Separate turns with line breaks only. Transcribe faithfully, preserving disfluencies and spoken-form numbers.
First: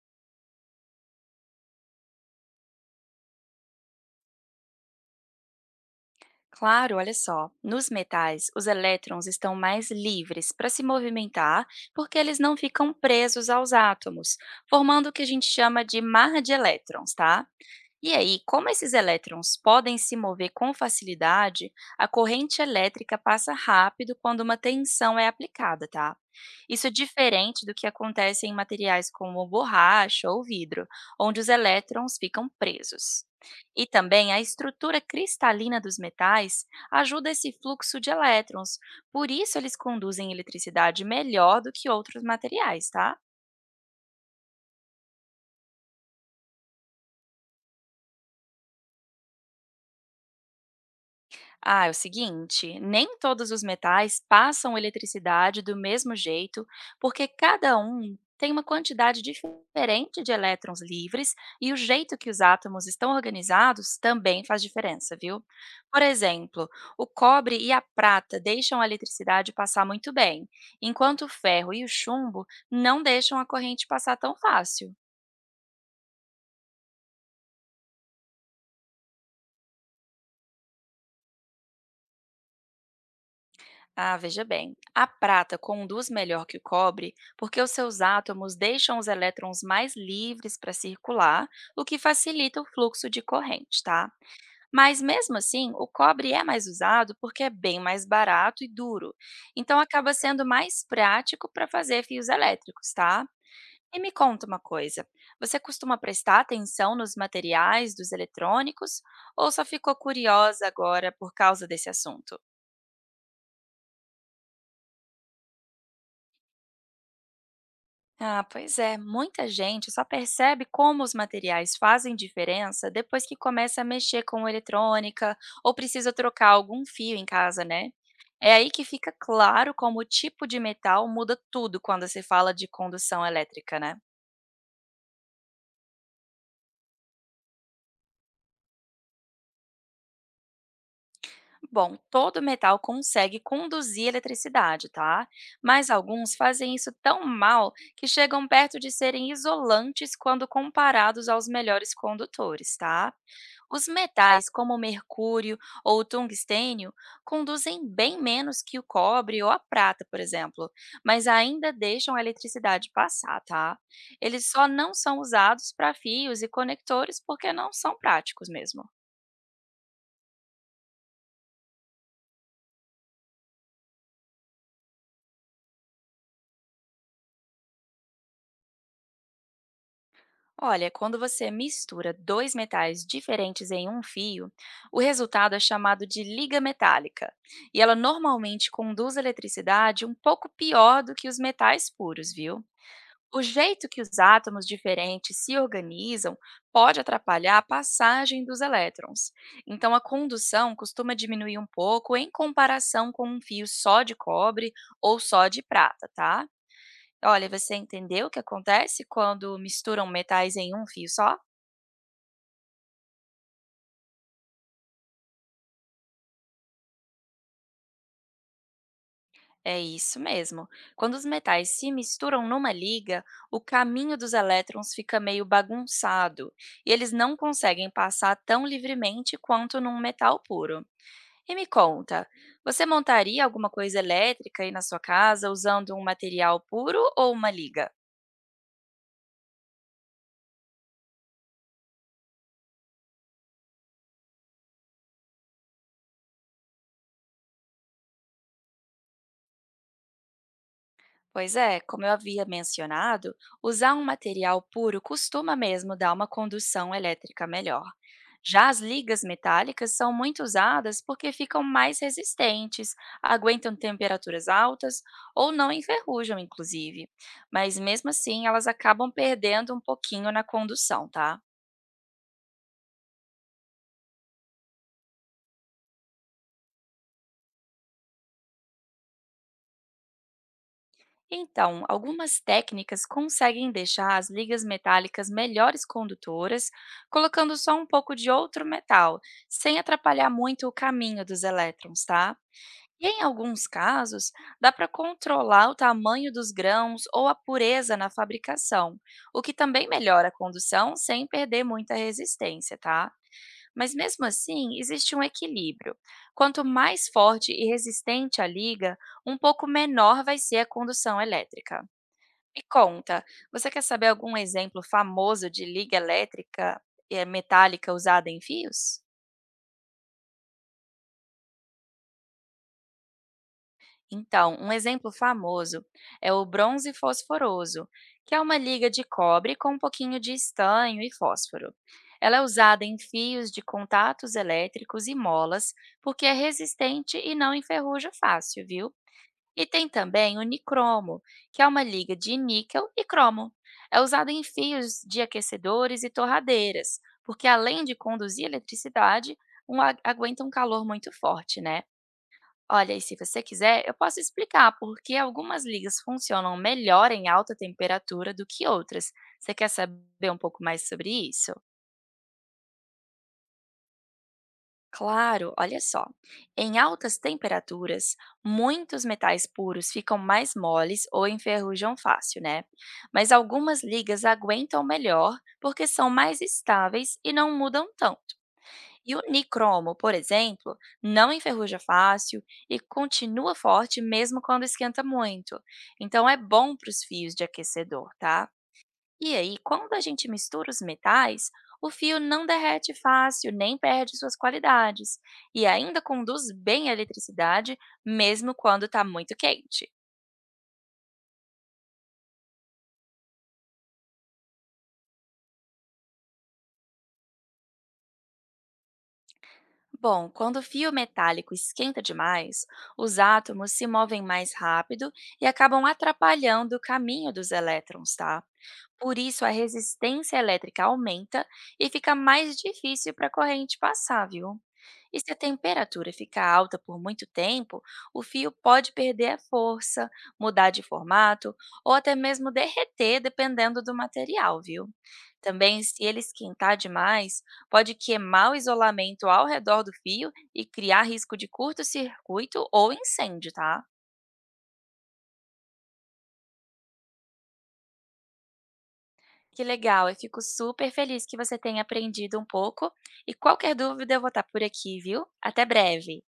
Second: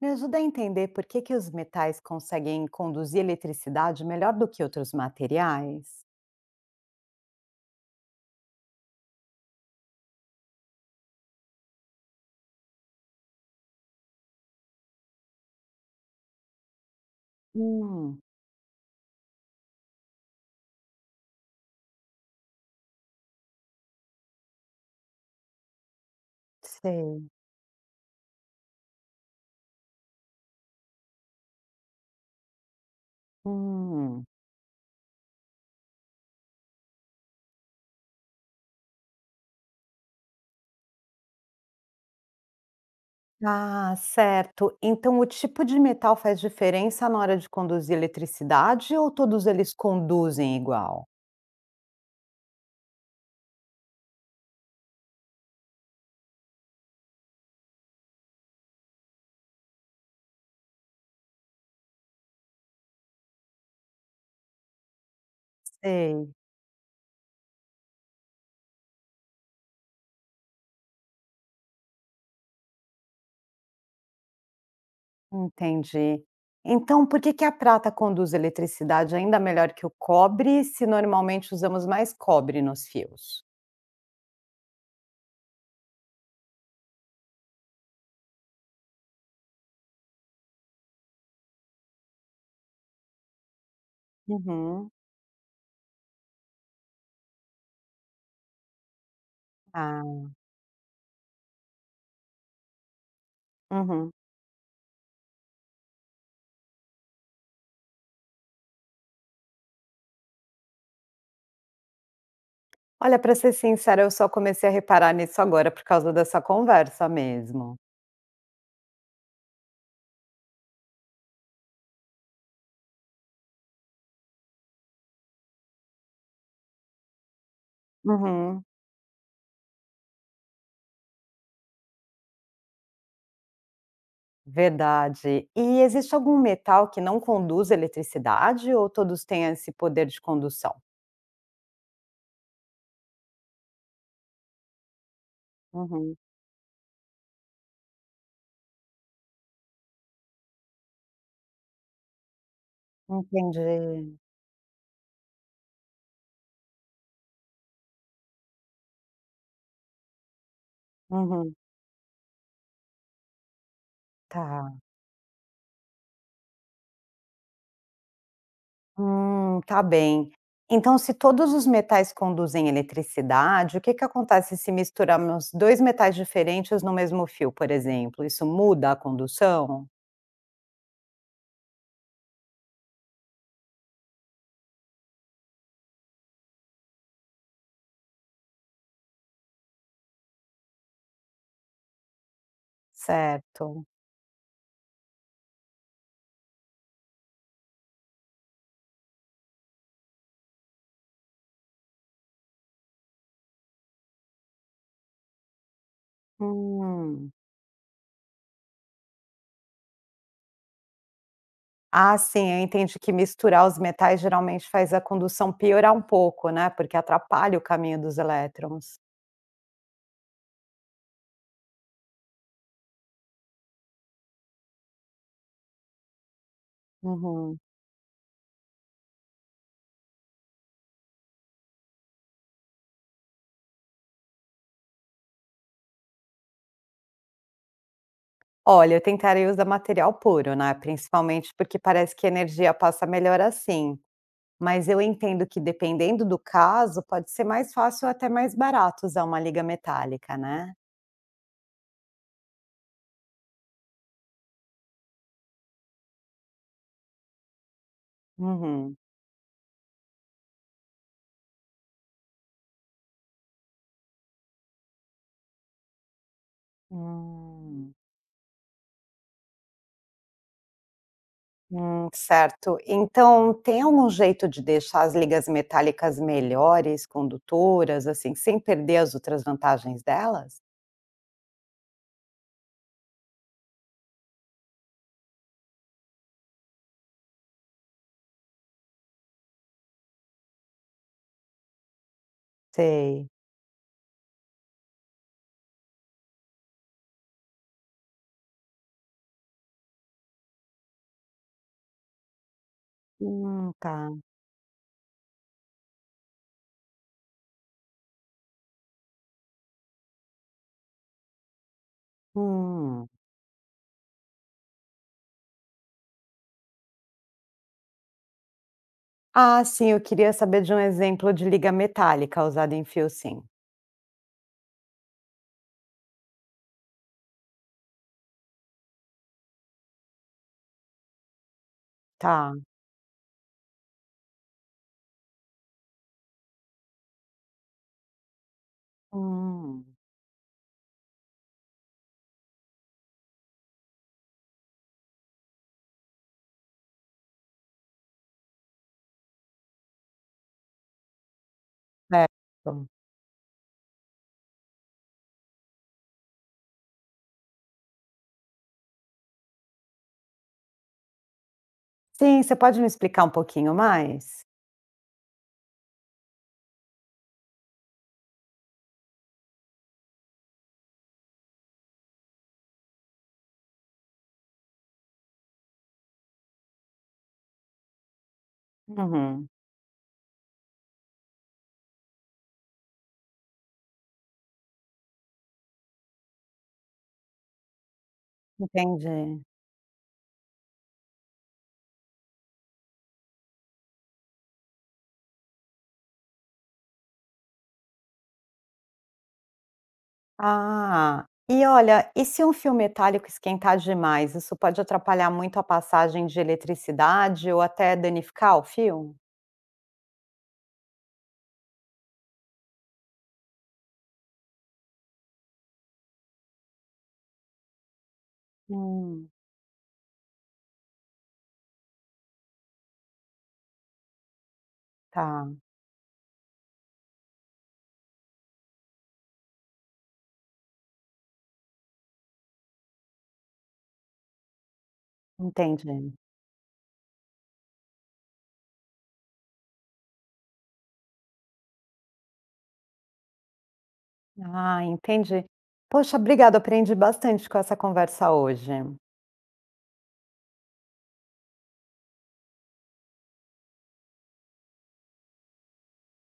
Me ajuda a entender por que, que os metais conseguem conduzir eletricidade melhor do que outros materiais?
Claro, olha só. Nos metais, os elétrons estão mais livres para se movimentar porque eles não ficam presos aos átomos, formando o que a gente chama de mar de elétrons, tá? E
Hum,
aí, como esses elétrons podem se mover com facilidade, a corrente elétrica passa rápido quando uma tensão é aplicada, tá? Isso é
sei.
diferente do que acontece em materiais como borracha ou vidro, onde os elétrons ficam presos. E
Hum.
também a estrutura cristalina dos metais ajuda esse fluxo de elétrons, por isso eles conduzem eletricidade melhor do que outros materiais, tá?
Ah, certo. Então, o tipo de metal faz diferença na hora de conduzir eletricidade ou todos eles conduzem igual?
Ah, é o seguinte, nem todos os metais passam eletricidade do mesmo jeito, porque cada um tem uma quantidade diferente de elétrons livres e o jeito que os átomos estão organizados também faz diferença, viu? Por
Sei,
exemplo, o cobre e a prata deixam a eletricidade passar muito bem, enquanto o ferro e o chumbo não deixam a corrente passar tão fácil.
entendi. Então, por que que a prata conduz eletricidade ainda melhor que o cobre, se normalmente usamos mais cobre nos fios?
Ah, veja bem. A prata conduz melhor que o cobre porque os seus átomos deixam os elétrons mais livres para circular, o que facilita o fluxo de corrente, tá?
Uhum.
Mas mesmo assim, o cobre é mais usado porque é bem mais barato e duro. Então acaba
Ah,
sendo mais prático para fazer fios elétricos, tá? E me
uhum.
conta uma coisa, você costuma prestar atenção nos materiais dos eletrônicos ou só ficou curiosa agora por causa desse assunto?
Olha, para ser sincera, eu só comecei a reparar nisso agora por causa dessa conversa mesmo.
Ah, pois é, muita gente só percebe como os materiais fazem diferença depois que começa a mexer com eletrônica ou precisa trocar algum fio em casa, né? É
Uhum.
aí que fica claro como o tipo de metal muda tudo quando se fala de condução elétrica, né?
Verdade. E existe algum metal que não conduz eletricidade ou todos têm esse poder de condução?
Bom, todo metal consegue conduzir eletricidade, tá? Mas
Uhum.
alguns fazem isso tão mal que chegam perto de serem isolantes quando comparados aos melhores condutores, tá? Os
Entendi.
metais, como o mercúrio ou o tungstênio, conduzem bem menos que o cobre ou a prata, por exemplo, mas
Uhum.
ainda deixam a eletricidade passar, tá? Eles só
Tá.
não são usados para fios e conectores porque não são práticos mesmo.
Hum, tá bem. Então, se todos os metais conduzem eletricidade, o que que acontece se misturarmos dois metais diferentes no mesmo fio, por exemplo? Isso muda a condução?
Olha, quando você mistura dois metais diferentes em um fio, o resultado é chamado de liga metálica, e ela normalmente conduz eletricidade um pouco pior do que os metais puros, viu? O
Certo.
jeito que os átomos diferentes se organizam pode atrapalhar a passagem dos elétrons. Então, a condução costuma diminuir um pouco em comparação com um fio só de cobre ou só de prata, tá?
Hum.
Olha, você entendeu o que acontece quando misturam metais em um fio só?
Ah, sim, eu entendi que misturar os metais geralmente faz a condução piorar um pouco, né, porque atrapalha o caminho dos elétrons.
É isso mesmo. Quando os metais se misturam numa liga, o caminho dos elétrons fica meio bagunçado e eles não
Uhum.
conseguem passar tão livremente quanto num metal puro. E me conta, você montaria alguma coisa elétrica aí na sua casa usando um material puro ou uma liga?
Olha, eu tentarei usar material puro, né, principalmente porque parece que a energia passa melhor assim. Mas eu entendo que dependendo do caso, pode ser mais fácil ou até mais barato usar uma liga metálica, né?
Pois é, como eu havia mencionado, usar um material puro costuma mesmo dar uma condução elétrica melhor. Já as
Uhum.
ligas metálicas são muito usadas porque ficam mais resistentes, aguentam temperaturas altas ou não enferrujam, inclusive. Mas
Hum.
mesmo assim, elas acabam perdendo um pouquinho na condução, tá?
Hum, certo. Então, tem algum jeito de deixar as ligas metálicas melhores, condutoras, assim, sem perder as outras vantagens delas?
Então, algumas técnicas conseguem deixar as ligas metálicas melhores condutoras, colocando só um pouco de outro metal, sem atrapalhar muito o caminho dos elétrons, tá? E em
Sei.
alguns casos, dá para controlar o tamanho dos grãos ou a pureza na fabricação, o que também melhora a condução sem perder muita resistência, tá?
Hum, tá.
Mas mesmo assim, existe um equilíbrio. Quanto mais forte e resistente a liga, um pouco menor vai ser a condução elétrica. Me
Hum.
conta, você quer saber algum exemplo famoso de liga elétrica, eh, metálica usada em fios?
Ah, sim, eu queria saber de um exemplo de liga metálica usada em fio, sim.
Então, um exemplo famoso é o bronze fosforoso, que é uma liga de cobre com um pouquinho de estanho e fósforo. Ela é
Tá.
usada em fios de contatos elétricos e molas, porque é resistente e não enferruja fácil, viu? E tem
Hum.
também o nicromo, que é uma liga de níquel e cromo. É usado em fios de aquecedores e torradeiras, porque além de conduzir eletricidade, um a- aguenta um calor muito forte, né?
Certo.
Olha, e se você quiser, eu posso explicar por que algumas ligas funcionam melhor em alta temperatura do que outras. Você quer saber um pouco mais sobre isso?
Sim, você pode me explicar um pouquinho mais?
Claro, olha só. Em altas temperaturas, muitos metais puros ficam mais moles ou enferrujam fácil, né? Mas algumas ligas aguentam melhor porque são mais estáveis e não mudam tanto. E o
Uhum.
nicromo, por exemplo, não enferruja fácil e continua forte mesmo quando esquenta muito. Então é bom para os fios de aquecedor, tá? E
Entendi.
aí, quando a gente mistura os metais, o fio não derrete fácil nem perde suas qualidades, e ainda conduz bem a eletricidade, mesmo quando está muito quente.
Ah, e olha, e se um fio metálico esquentar demais, isso pode atrapalhar muito a passagem de eletricidade ou até danificar o fio?
Bom, quando o fio metálico esquenta demais, os átomos se movem mais rápido e acabam atrapalhando o caminho dos elétrons, tá? Por
Hum,
isso, a resistência elétrica aumenta e fica mais difícil para a corrente passar, viu? E se a
tá,
temperatura ficar alta por muito tempo, o fio pode perder a força, mudar de formato ou até mesmo derreter, dependendo do material, viu? Também, se
entendi.
ele esquentar demais, pode queimar o isolamento ao redor do fio e criar risco de curto-circuito ou incêndio, tá?
Ah, entendi. Poxa, obrigada, aprendi bastante com essa conversa hoje.
Que legal, eu fico super feliz que você tenha aprendido um pouco. E qualquer dúvida, eu vou estar por aqui, viu? Até breve!